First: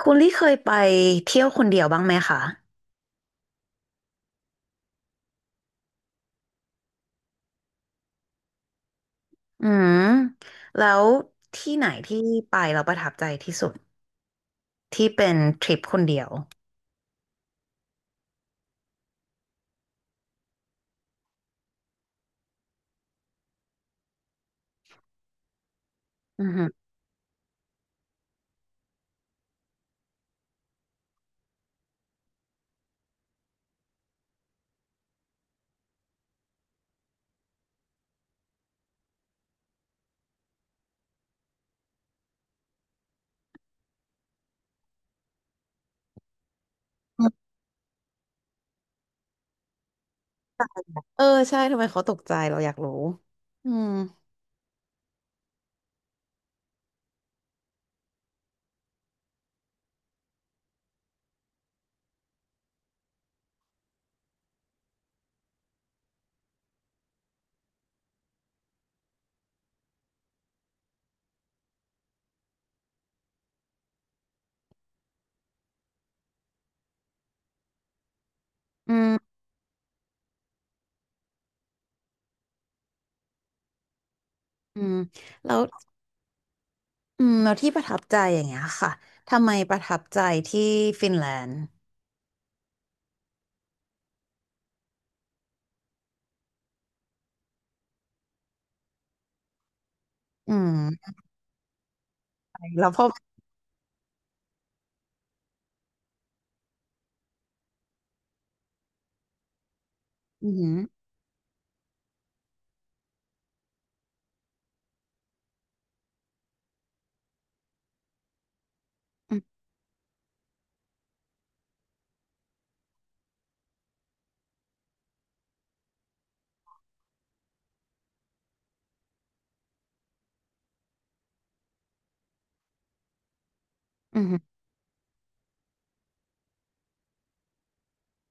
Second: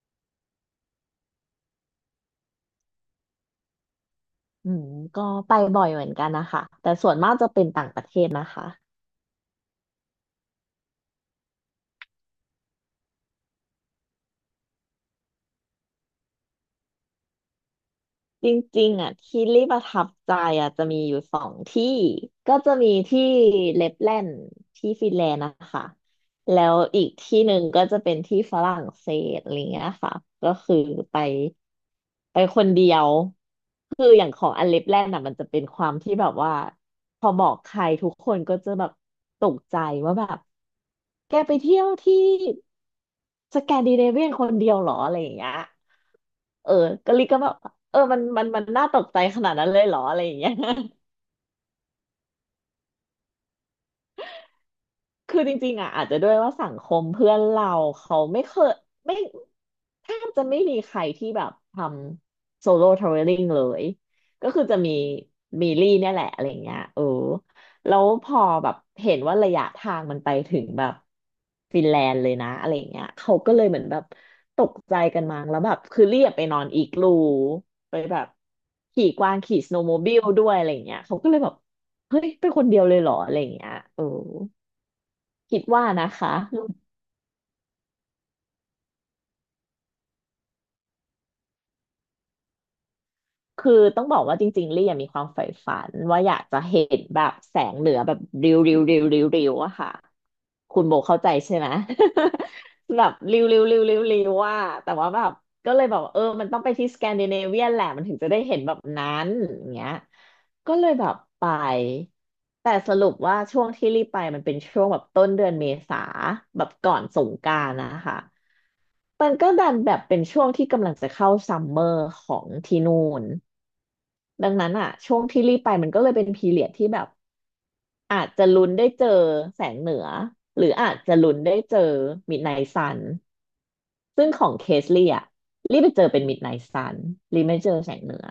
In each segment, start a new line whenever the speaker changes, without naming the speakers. คุณลี่เคยไปเที่ยวคนเดียวบ้างไหมคะ
อืมก็ไปบ่อยเหมือนกันนะคะแต่ส่วนมากจะเป็นต่างประเทศนะคะ
อืมแล้วที่ไหนที่ไปเราประทับใจที่สุดที่เป็นทริปคนเดียว
จริงๆอ่ะที่ลี่ประทับใจอ่ะจะมีอยู่สองที่ก็จะมีที่เลปแลนด์ที่ฟินแลนด์นะคะ
อือ
แล้
หือ
วอีกที่หนึ่งก็จะเป็นที่ฝรั่งเศสอะไรเงี้ยค่ะก็คือไปไปคนเดียวคืออย่างของอันเลปแลนด์อ่ะมันจะเป็นความที่แบบว่าพอบอกใครทุกคนก็จะแบบตกใจว่าแบบแกไปเที่ยวที่สแกนดิเนเวียนคนเดียวเหรออะไรอย่างเงี้ย เออกะลิก็แบบเออมันน่าตกใจขนาดนั้นเลยเหรออะไรอย่างเงี้ย
เออใช่ทำไมเขาตกใจเราอยากรู้อืม
คือจริงๆอ่ะอาจจะด้วยว่าสังคมเพื่อนเราเขาไม่เคยไม่แทบจะไม่มีใครที่แบบทำโซโล่ทราเวลลิ่งเลยก็คือจะมีลี่เนี่ยแหละอะไรเงี้ยเออแล้วพอแบบเห็นว่าระยะทางมันไปถึงแบบฟินแลนด์เลยนะอะไรเงี้ยเขาก็เลยเหมือนแบบตกใจกันมั้งแล้วแบบคือเรียบไปนอนอีกลูไปแบบ
อื
ขี่กวาง
ม
ขี่สโนว์โมบิลด้วยอะไรเงี้ยเขาก็เลยแบบเฮ้ยเป็นคนเดียวเลยเหรออะไรอย่างเงี้ยเออ
อืมแล้
คิ
ว
ดว่านะคะ
อืมแล้วที่ประทับใจอย่างเงี้ยค่ะทำไมประทับใจที่ฟินแลนด์
คือต้องบอกว่าจริงๆลี่ยังมีความใฝ่ฝันว่าอยากจะเห็นแบบแสงเหนือแบบริ้วริ้วริ้วริ้วริ้วอะค่ะ
อื
คุณโบ
ม
เข้าใจใช่ไหม
แล้ว พ
แบ
อ
บริ้วริ้วริ้วริ้วริ้วว่าแต่ว่าแบบก็เลยบอกว่าเออมันต้องไปที่สแกนดิเนเวียนแหละมันถึงจะได้เห็นแบบนั้นอย่างเงี้ย
อื
ก็
ม
เลยแบบไปแต่สรุปว่าช่วงที่รีบไปมันเป็นช่วงแบบต้นเดือนเมษาแบบก่อนสงกรานต์นะคะ มั
อ
น
หื
ก็
ม
ดันแบบเป็นช่วงที่กำลังจะเข้าซัมเมอร์ของที่นู่นดังนั้นอ่ะช่วงที่รีบไปมันก็เลยเป็นพีเรียดที่แบบอาจจะลุ้นได้เจอแสงเหนือหรืออาจจะลุ้นได้เจอมิดไนท์ซัน
ออืมอ
ซึ่ง
หืม
ของเคสลี่อ่ะรีบไปเจอเป็นมิดไนท์ซันรีบไม่เจอแสงเหนือ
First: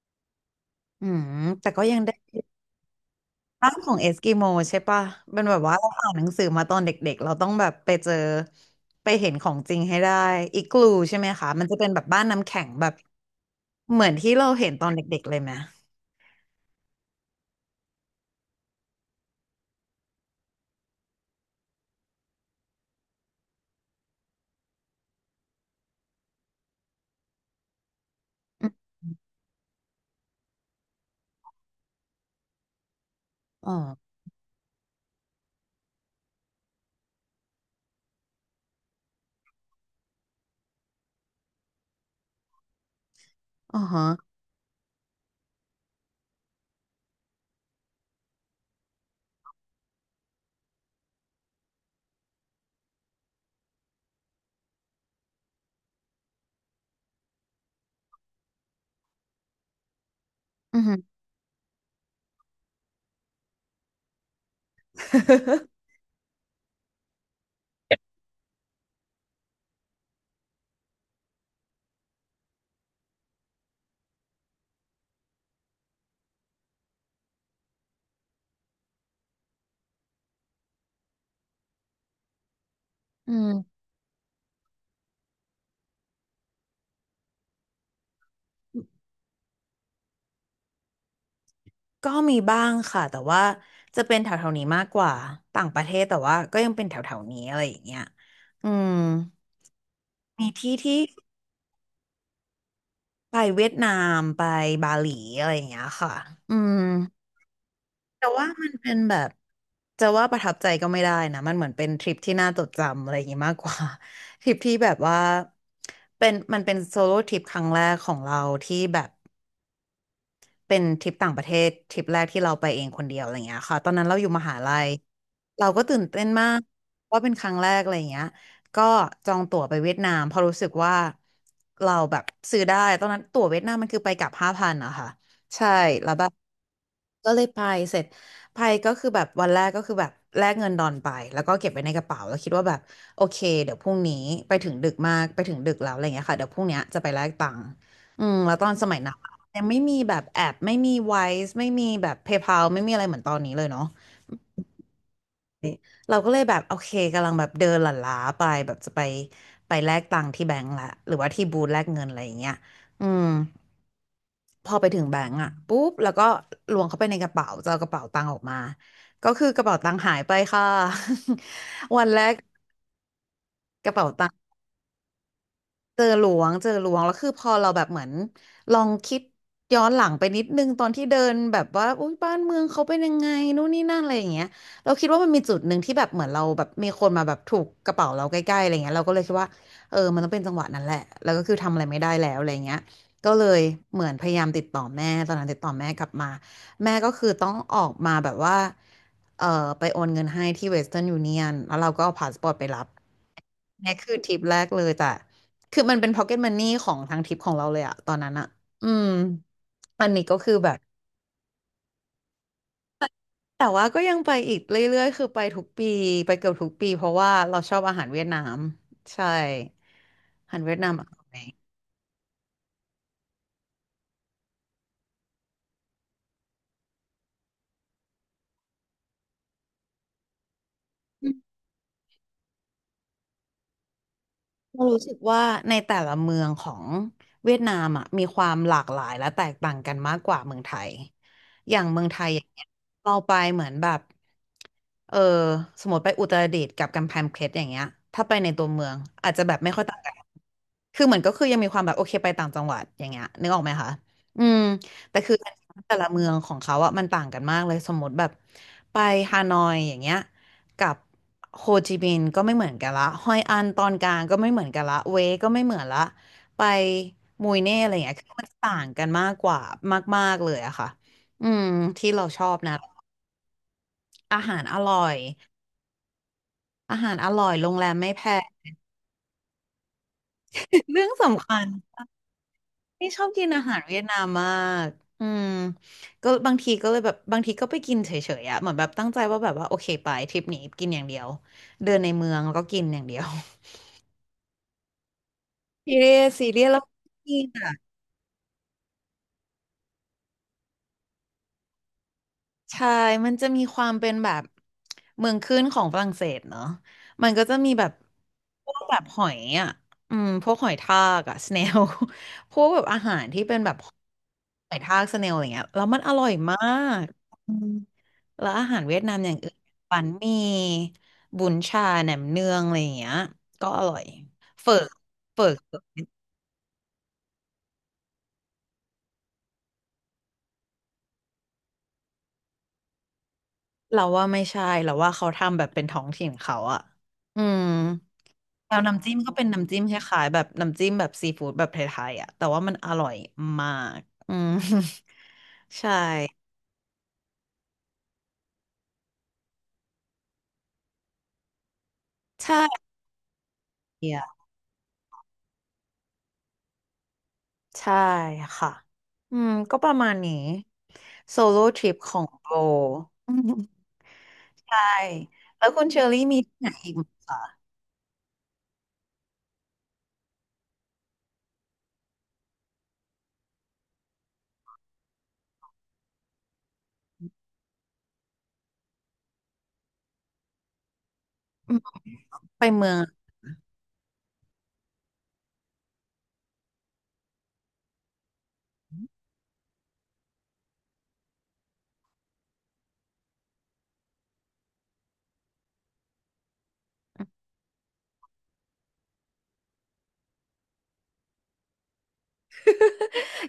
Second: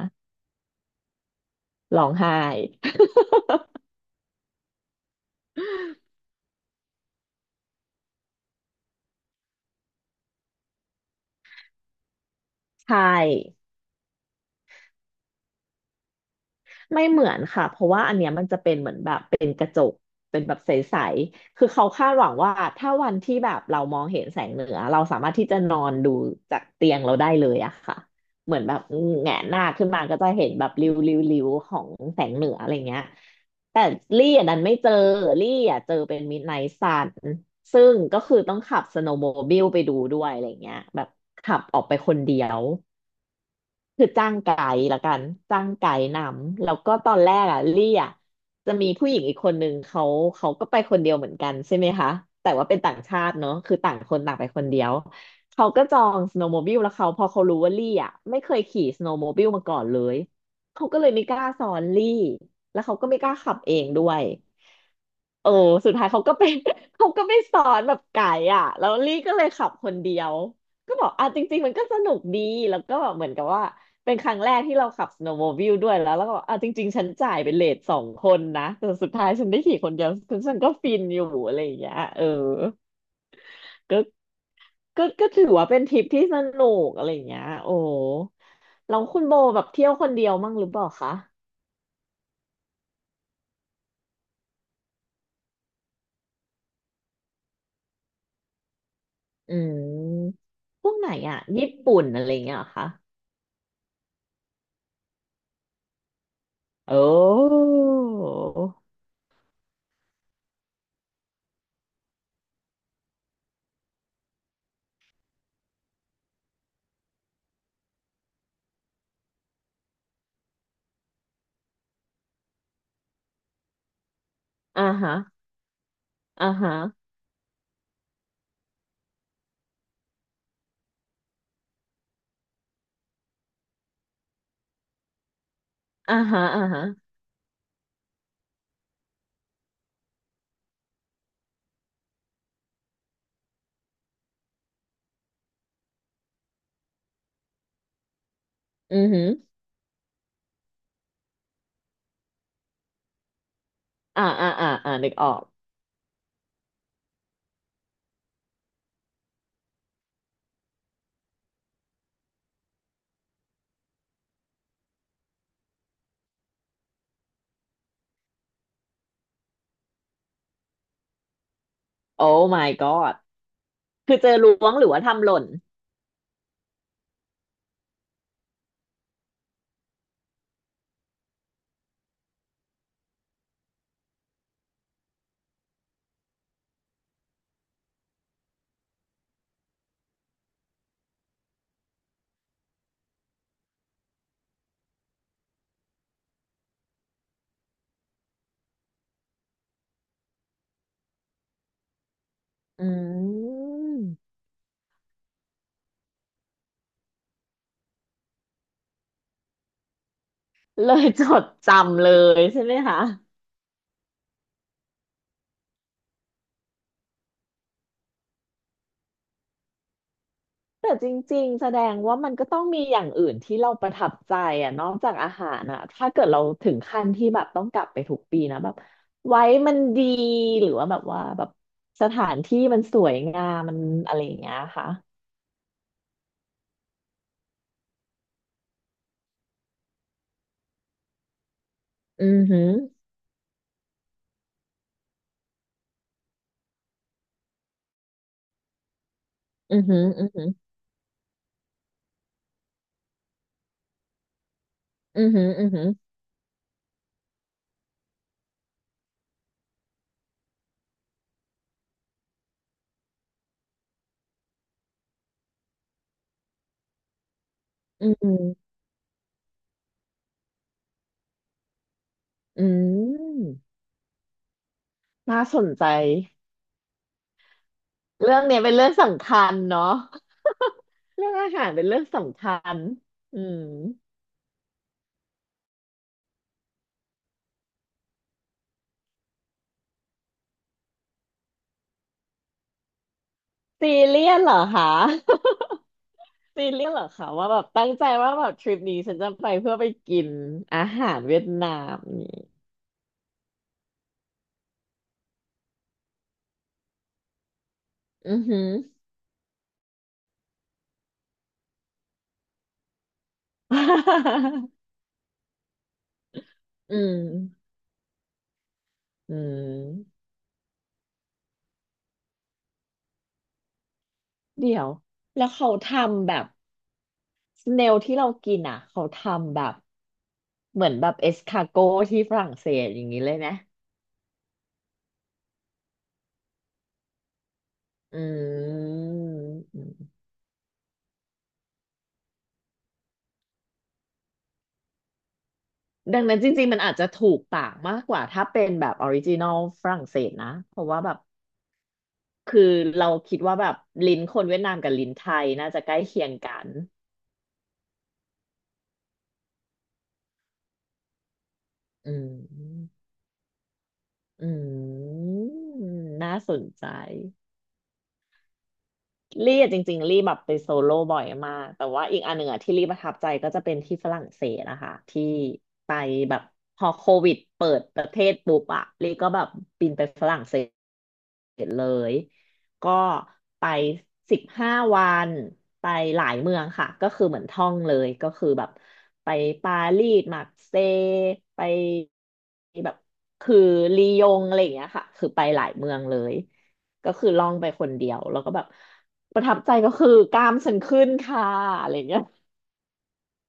อืมแต่ก็ยัง
ร้อง
ได้
ไห้
ร่างของเอสกิโมใช่ปะเป็นแบบว่าเราอ่านหนังสือมาตอนเด็กๆเราต้องแบบไปเจอไปเห็นของจริงให้ได้อิกลูใช่ไหมคะ มันจะเป็นแบบบ้านน้ำแข็ง แบบ
ใช่
เหมือนที่เราเห็นตอนเด็กๆ เลยไหม
ไม่เหมือนค่ะเพราะว่าอันเนี้ยมันจะเป็นเหมือนแบบเป็นกระจกเป็นแบบใสๆคือเขาคาดหวังว่าถ้าวันที่แบบเรามองเห็นแสงเหนือเราสามารถที่จะนอนดูจากเตียงเราได้เลยอะค่ะเหมือน
อื
แบ
ม
บแงนหน้าขึ้นมาก็จะเห็นแบบริ้วริ้วริ้วของแสงเหนืออะไรเงี้ย
อ๋อ
แต่ลี่อันนั้นไม่เจอลี่อ่ะเจอเป็นมิดไนท์ซันซึ่งก็คือต้องขับสโนว์โมบิลไปดูด้วยอะไรเงี้ยแบบขับออกไปคนเดียว
อ๋อฮะ
คือจ้างไกด์ละกันจ้างไกด์นำแล้วก็ตอนแรกอ่ะลี่อ่ะจะมีผู้หญิงอีกคนนึงเขาเขาก็ไปคนเดียวเหมือนกันใช่ไหมคะแต่ว่าเป็นต่างชาติเนอะคือต่างคนต่างไปคนเดียวเขาก็จองสโนว์โมบิลแล้วเขาพอเขารู้ว่าลี่อ่ะไม่เคยขี่สโนว์โมบิลมาก่อนเลย
อือ
เขา
ฮึ
ก็เลยไม่กล้าสอนลี่แล้วเขาก็ไม่กล้าขับเองด้วย เออสุด ท้ายเขาก็ไป เขาก็ไปสอนแบบไก่อ่ะแล้วลี่ก็เลยขับคนเดียวก็บอกอ่ะจริงๆมันก็สนุกดีแล้วก็แบบเหมือนกับว่าเป็นครั้งแรกที่เราขับ snowmobile ด้วยแล้วก็บอกอ่ะจริงๆฉันจ่ายเป็นเลทสองคนนะแต่สุดท้ายฉันได้ขี่คนเดียวฉันก็ฟินอยู่อะไรอย่างเงี้ยเออ
อืม
ก็ก็ถือว่าเป็นทริปที่สนุกอะไรอย่างเงี้ยโอ้แล้วคุณโบแบบเที่ยวคนเดียวมั่งหรือเปล่าคะ
ก็มีบ้างค่ะแต่ว่าจะเป็นแถวๆนี้มากกว่าต่างประเทศแต่ว่าก็ยังเป็นแถวๆนี้อะไรอย่างเงี้ยอืม
อืม
มีที่
พวก
ที่
ไหนอ่ะญี่ปุ่นอะไรอย่างเงี้ยเหรอคะ
ไปเวียดนามไปบาหลีอะไรอย่างเงี้ยค่ะอืม
โอ้
แต่ว่ามันเป็นแบบจะว่าประทับใจก็ไม่ได้นะมันเหมือนเป็นทริปที่น่าจดจำอะไรอย่างงี้มากกว่า ทริปที่แบบว่าเป็นมันเป็นโซโล่ทริปครั้งแรกของเราที่แบบ เป็นทริปต่างประเทศทริปแรกที่เราไปเองคนเดียวอะไรเงี้ยค่ะตอนนั้นเราอยู่มหาลั
อ่า
ย
ฮะ
เราก็ตื่นเต้นมา
อ่า
ก
ฮะ
ว่าเป็นครั้งแรกอะไรเงี้ยก็จองตั๋วไปเวียดนามเพราะรู้สึกว่าเราแบบซื้อได้ตอนนั้นตั๋วเวียดนามมันคือไปกลับห้าพันอะค่ะใช่แล้ว
อ่า
แบบ
ฮะอ่าฮะ
ก็เลยไปเสร็จไปก็คือแบบวันแรกก็คือแบบแลกเงินดอนไปแล้วก็เก็บไว้ในกระเป๋าแล้วคิดว่าแบบโอเคเดี๋ยวพรุ่งนี้ไปถึงดึกมากไปถึงดึกแล้วอะไรเงี้ยค่ะเดี๋ยวพรุ่งเนี้ยจะไปแลกตังค์อืมแล้วตอนสมั
อื
ย
อ
นั้น
หือ
ยังไม่มีแบบแอปไม่มีไวซ์ไม่มีแบบ PayPal ไม่มีอะไรเหมือนตอนนี้เลยเนาะ
อ่านึกออก
เราก็เลยแบบโอเคกำลังแบบเดินหลั่นล้าไปแบบจะไปไปแลกตังค์ที่แบงก์ละหรือว่าที่บูธแลกเงินอะไรอย่างเงี้ยอืมพอไปถึงแบงก์อ่ะปุ๊บแล้วก็ล้วงเข้าไปในกระเป๋าจะเอากระเป๋าตังค์ออกมาก็คือกระเป๋าตังค์หายไปค่ะ วันแร
โอ้
ก
my god
กระเป๋า
คือเจ
ตั
อ
งค์
ล้วงหรือว่าทำหล่น
เจอหลวงเจอหลวงแล้วคือพอเราแบบเหมือนลองคิดย้อนหลังไปนิดนึงตอนที่เดินแบบว่าอุ้ยบ้านเมืองเขาเป็นยังไงนู่นนี่นั่นอะไรอย่างเงี้ยเราคิดว่ามันมีจุดหนึ่งที่แบบเหมือนเราแบบมีคนมาแบบถูกกระเป๋าเราใกล้ๆอะไรเงี้ยเราก็เลยคิดว่าเออมันต้องเป็นจังหวะนั้นแหละแล้วก็คือทำอะไรไม่ได้แล้วอะไรเงี้ยก็เลยเหมือนพยายามติดต่อแม่ตอนนั้นติดต่อแม่กลับมาแม่ก็คือต้องออกมาแบบว่าเออไปโอนเงินให้ที่เวสเทิร์นยูเนียนแล้วเราก็เอาพาสปอร์ตไปรั
อ
บ
ื
เนี่ยคื
ม
อทริปแรกเลยแต่คือมันเป็นพ็อกเก็ตมันนี่ของทางทริปของเราเลยอะตอนนั้นอะอืม อันนี้ก็คือแบบ
เลยจดจำเลยใช่ไหมคะ
แต่ว่าก็ยังไปอีกเรื่อยๆคือไปทุกปีไปเกือบทุกปีเพราะว่าเราชอบอาหารเวียดนามใช่ อาหารเวียด
แต่
นามอ
จ
ร่อ
ริ
ย
งๆแสดงว่ามันก็ต้องมีอย่างอื่นที่เราประทับใจอ่ะนอกจากอาหารอ่ะถ้าเกิดเราถึงขั้นที่แบบต้องกลับไปทุกปีนะแบบไว้มันดีหรือว่าแบบว่าแบบสถานที่มันสวยงามมันอะไรอย่างเงี้ย
เรา
ค่ะ
รู้สึกว่าในแต่ละเมืองของเวียดนามอ่ะมีความหลากหลายและแตกต่างกันมากกว่าเมืองไทยอย่างเมืองไท
อื
ยอ
อ
ย่าง
หื
เงี้ย
อ
เราไปเหมือนแบบเออสมมติไปอุตรดิตถ์กับกำแพงเพชรอย่างเงี้ยถ้าไปในตัวเมืองอาจจะแบบไม่
อื
ค่
อ
อยต่า
หื
ง
อ
กัน
อือหือ
คือเหมือนก็คือยังมีความแบบโอเคไปต่างจังหวัดอย่างเงี้ยนึกออกไหมคะอืมแต่
อือ
คือ
หืออือหือ
แต่ละเมืองของเขาอะมันต่างกันมากเลยสมมติแบบไปฮานอยอย่างเงี้ย กับโฮจิมินห์ก็ไม่เหมือนกันละฮอยอันตอนกลางก็ไม่เหมือนกันละเวก็ไม่เหมือนละไปมุยเน่อะไรอย่าง
อื
เงี้ยคือมัน
ม
ต่างกันมากกว่ามากๆเลยอะค่ะอืมที่เราชอบ
อื
นะ
ม
อาหารอร่อย
น่าสนใจ
อาหารอร่อยโรงแรมไม่แพ
เรื่อง
ง
เนี้ย เป็นเรื่องสำคัญเนาะ
เรื่อง
เรื่อง
สำ
อา
คั
หา
ญ
รเป็นเรื่องสำคัญ
นี่ชอบกิ
อื
นอา
ม
หารเวียดนามมากอืมก็บางทีก็เลยแบบบางทีก็ไปกินเฉยๆอะเหมือนแบบตั้งใจว่าแบบว่าโอเคไปทริปนี้กินอย่างเดียวเดินในเมืองแล้วก็กินอย่างเดียว
ซีเรียสเหรอคะ
ซีเรียสซี เรีย
ซี
สแล้ว
เรียสเหรอคะ
กิน
ว่าแบบ
อะ
ตั้งใจว่าแบบทริปนี้ฉันจะไปเพื่อไปกินอาหารเวียดนามนี่
ใช่มันจะมีความเป็นแบบเมืองขึ้นของฝรั่งเศสเนอะมันก็จะมีแบบ
อือหื
พ
อ
วกแบบหอยอ่ะอืมพวกหอยทากอ่ะสเนล พวกแบบอาหารที่เป็นแบบห อยทากสเนลอะไรเงี้ยแล้วมันอร่อยมา
อื
ก
ม
อืมแล้วอาหารเวียดนามอ
อื
ย่างอื่นบัน
ม
หมี่บุนชาแหนมเนืองอะไรอย่างเงี้ยก็อร่อยเฝอ
เดี๋ยว
เฝ
แล้วเขา
อ
ทำแบบ เนลที่เรากินอ่ะเขาทำแบบเหมือนแบบเอสคาโกที่ฝรั่งเศสอย่างนี้เลยนะ
เราว่าไม่ใช่เราว่าเขาทำแบบเป็นท้องถิ่นเขาอ่ะอืม
อื
แล้วน้ำจิ้มก็เป็นน้ำจิ้มค
ม
ล้ายๆแบบน้ำจิ้มแบบซีฟู้ดแบบไทยๆอ่ะแต่ว่ามันอร่อยมากอืม ใช่
ดังนั้นจริงๆมันอาจจะถูกปากมากกว่าถ้าเป็นแบบออริจินอลฝรั่งเศสนะเพราะว่าแบบคือ
ใช่
เราคิดว่าแบบลิ้น
อ่ะ
คนเวียดนามกับลิ้นไทยน่าจะใกล้เคียงกัน
ใช่ค่ะอืมก็ประมาณนี้โซโล่ทริป
อื
ของโบ
ม
อืม
อื
ใช่
ม
แล้วคุณเชอรี่
น่า
มี
ส
ที่
น
ไหน
ใจ
อีกไหมคะ
ลี่อะจริงๆลี่แบบไปโซโล่บ่อยมากแต่ว่าอีกอันหนึ่งอะที่ลี่ประทับใจก็จะเป็นที่ฝรั่งเศสนะคะที่ไปแบบพอโควิดเปิดประเทศปุ๊บอะลี่ก็แบบบินไปฝรั่งเศ เสร็จ
อืม
เลย
ไปเมื
ก็
อง
ไป15 วันไปหลายเมืองค่ะก็คือเหมือนท่องเลยก็คือแบบไปปารีสมาร์กเซย์ไปแบบคือลียงอะไรอย่างเงี้ยค่ะคือไปหลายเมืองเลยก็คือล่องไปคนเดียวแล้วก็แบบประทับใจก็คือกล้ามฉันขึ้นค่ะอะไรอย่างเงี้ย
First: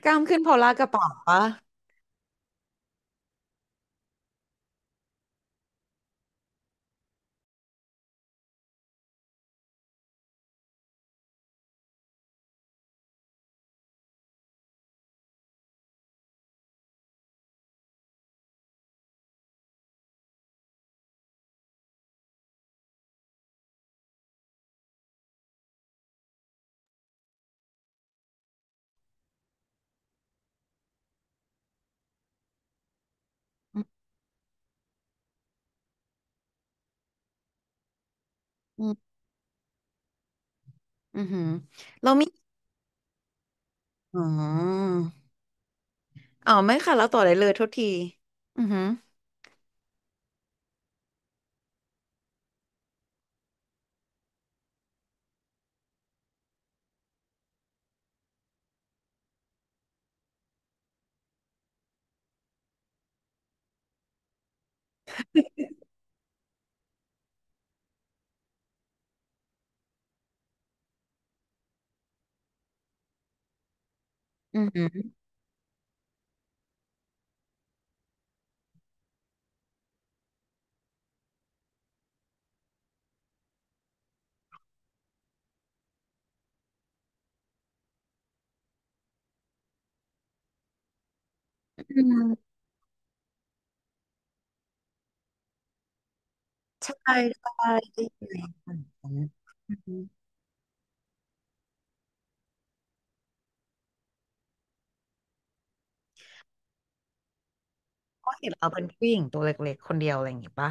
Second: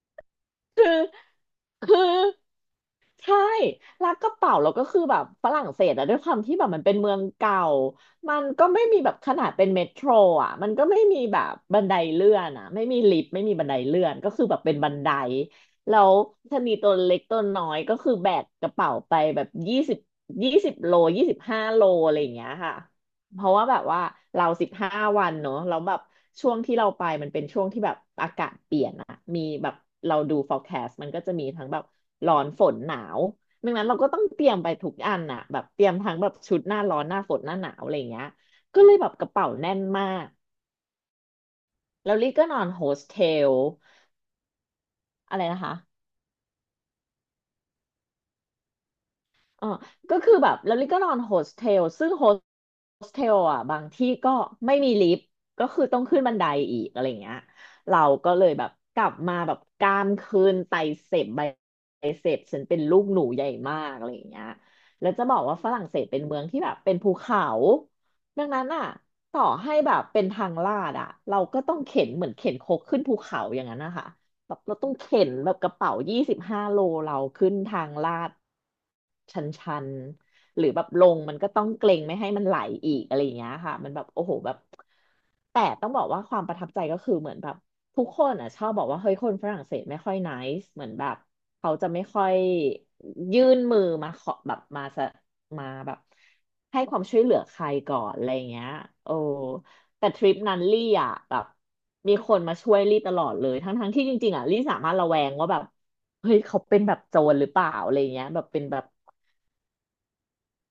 กล้ามขึ้นพอลลาก
คือ
ระเป๋าปะ
คือ ใช่ร้านกระเป๋าเราก็คือแบบฝรั่งเศสอะด้วยความที่แบบมันเป็นเมืองเก่า มันก็ไม่มีแบบขนาดเป็นเมโทรอะมันก็ไม่มีแบบบันไดเลื่อนอะไม่มีลิฟต์ไม่มีบันไดเลื่อนก็คือแบบเป็นบันไดแล้วชะนีตัวเล็กตัวน้อยก็คือแบกกระเป๋าไปแบบยี่สิบ20 โลยี่สิบห้าโลอะไรอย่างเงี้ยค่ะ เพราะว่าแบบว่าเรา15 วันเนอะเราแล้วแบบช่วงที่เราไปมันเป็นช่วงที่แบบอากาศเปลี่ยนอะมีแบบเราดู forecast มันก็จะมีทั้งแบบร้อนฝนหนาวดัง
อื
นั้นเรา
ม
ก็ต้องเตรียมไปทุกอันอะแบบเตรียมทั้งแบบชุดหน้าร้อนหน้าฝนหน้าหนาวอะไรอย่างเงี้ยก็
อื
เลยแบ
ม
บกระเป๋าแน่นมาก
อือหือเรา
แล้ว
มี
ลี่ก็นอนโฮสเทล
อ๋อ
อะไรนะคะ
ไม่ค่ะแล้วต่อได้เลยโทษทีอือหือ
เออก็คือแบบแล้วลิก็นอนโฮสเทลซึ่งโฮสเทลอ่ะบางที่ก็ไม่มีลิฟต์ก็คือต้องขึ้นบันไดอีกอะไรเงี้ยเราก็เลยแบบกลับมาแบบกรามคืนไตเสพไบไบเสพฉันเป็นลูกหนูใหญ่มากอะไรเงี้ยแล้วจะบอกว่าฝรั่งเศสเป็นเมืองที่แบบเป็นภูเขาดังนั้นอ่ะต่อให้แบบเป็นทางลาดอ่ะเราก็ต้องเข็นเหมือนเข็นครกขึ้นภูเขาอย่างนั้นนะคะ แบ
อื
บ
อ
เรา
หื
ต้อง
อ
เข็นแบบกระเป๋า25 โลเราขึ้นทางลาดชันชันหรือแบบลงมันก็ต้องเกรงไม่ให้มันไหลอีกอะไรอย่างเงี้ยค่ะมันแบบโอ้โหแบบแต่ต้องบอกว่าความประทับใจก็คือเหมือนแบบทุกคนอ่ะชอบบอกว่าเฮ้ยคนฝรั่งเศสไม่ค่อย nice เหมือนแบบเขา
อ
จะไม่
ื
ค่อย
ม
ยื่นมือมาขอแบบมาแบบให้
ใช
ความ
่
ช่วยเหลือ
ใช่
ใครก่อ
ได้
น
ยิ
อะไร
น้
อ
อ
ย่า
ย่า
ง
ง
เงี้ย
นก
โอ้
นอือฮึ
แต่ทริปนั้นลี่อ่ะแบบมีคนมาช่วยลี่ตลอดเลยทั้งที่จริงๆอ่ะลี่สามารถระแวงว่าแบบเฮ้ยเขาเป็นแบบโจรหรือเปล่าอะไรเงี้ย
ก็
แบบ
เห็น
เป็น
เรา
แบ
เป็
บ
นผู้หญิงตัวเล็กๆคนเดียวอะไรอย่างงี้ปะ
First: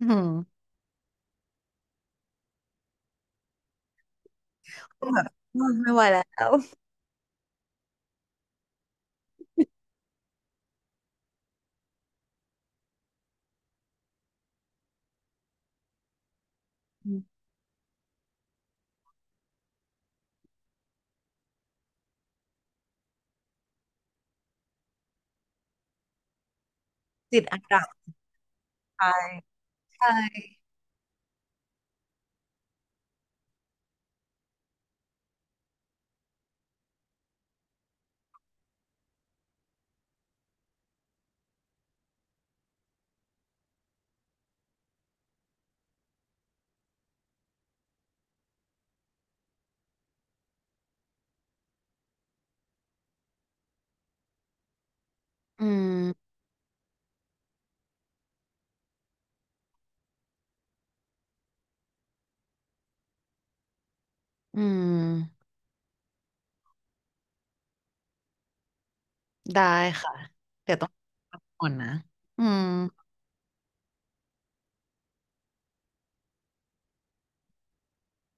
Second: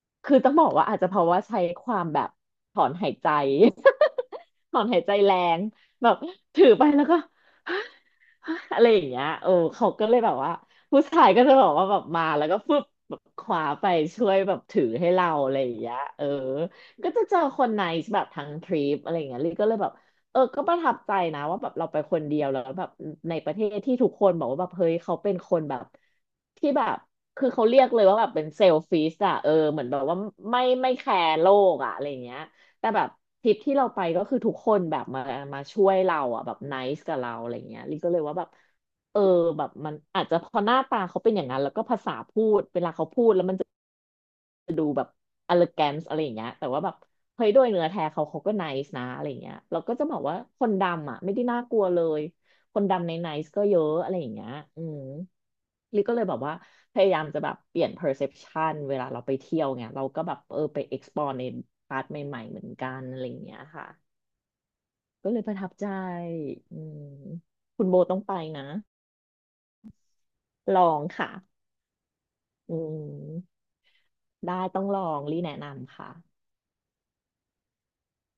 อืม
คือต้องบอกว่าอาจจะเพราะว่าใช้ความแบบถอนหายใจ ถอนหาย
ก็
ใจ
แบบ
แร
อื
ง
มไม่ไหว
แบบ
แล้ว
ถือไปแล้วก็ อะไรอย่างเงี้ยโอ้เขาก็เลยแบบว่าผู้ชายก็จะบอกว่าแบบมาแล้วก็ฟึบแบบคว้าไปช่วยแบบถือให้เราอะไรอย่างเงี้ยเออ
อื
ก็
ม
จะเจอคนไนซ์แบบทั้งทริปอะไรอย่างเงี้ยลิก็เลยแบบ เออก็ประทับใจนะว่าแบบเราไปคนเดียวแล้วแบบในประเทศที่ทุกคนบอกว่าแบบเฮ้ยเขาเป็นคนแบบที่แบบ
จิต
คือ
อัน
เขา
ต
เรี
รา
ยกเลย
ย
ว่าแบบเป็นเซลฟิชอะเออเหมือนแบบว่าไม่แคร์โลกอะอะไรเงี้ยแต่แบบทริปที่เราไปก็คือทุกคนแบบมาช่วยเราอะแบบไนซ์กับเราอะไรเงี้ยลิก็เลยว่าแบบเออแบบมันอาจจะเพอหน้าตาเขาเป็นอย่างนั้นแล้วก็ภาษาพูดเวลาเขาพูดแล้วมัน elegance อะไรอย่างเงี้ยแต่ว่าแบบเฮ้ยโดยเนื้อแท้เขาก็ nice นะอะไรอย่างเงี้ยเราก็จะบอกว่าคนดำอ่ะไม่ได้น่ากลัวเลยคนดำใน nice ก็เยอะอะไรอย่างเงี้ยอืม
อื
ลิก็เลยแบ
ม
บว่าพยายามจะแบบเปลี่ยน perception เวลาเราไปเที่ยวไงเราก็แบบเออไป explore ในพาร์ทใหม่ๆเหมือนกันอะไรอย่างเงี้ยค่ะ
อื
ก็เลย
ม
ประทับใจอืมคุณโบต้องไปนะ
ได้ค่ะ เดี๋ย
ล
ว
อ
ต้อง
งค่ะ
ก่อนนะอืม
อืมได้ต้องลองรีแนะนำค่ะ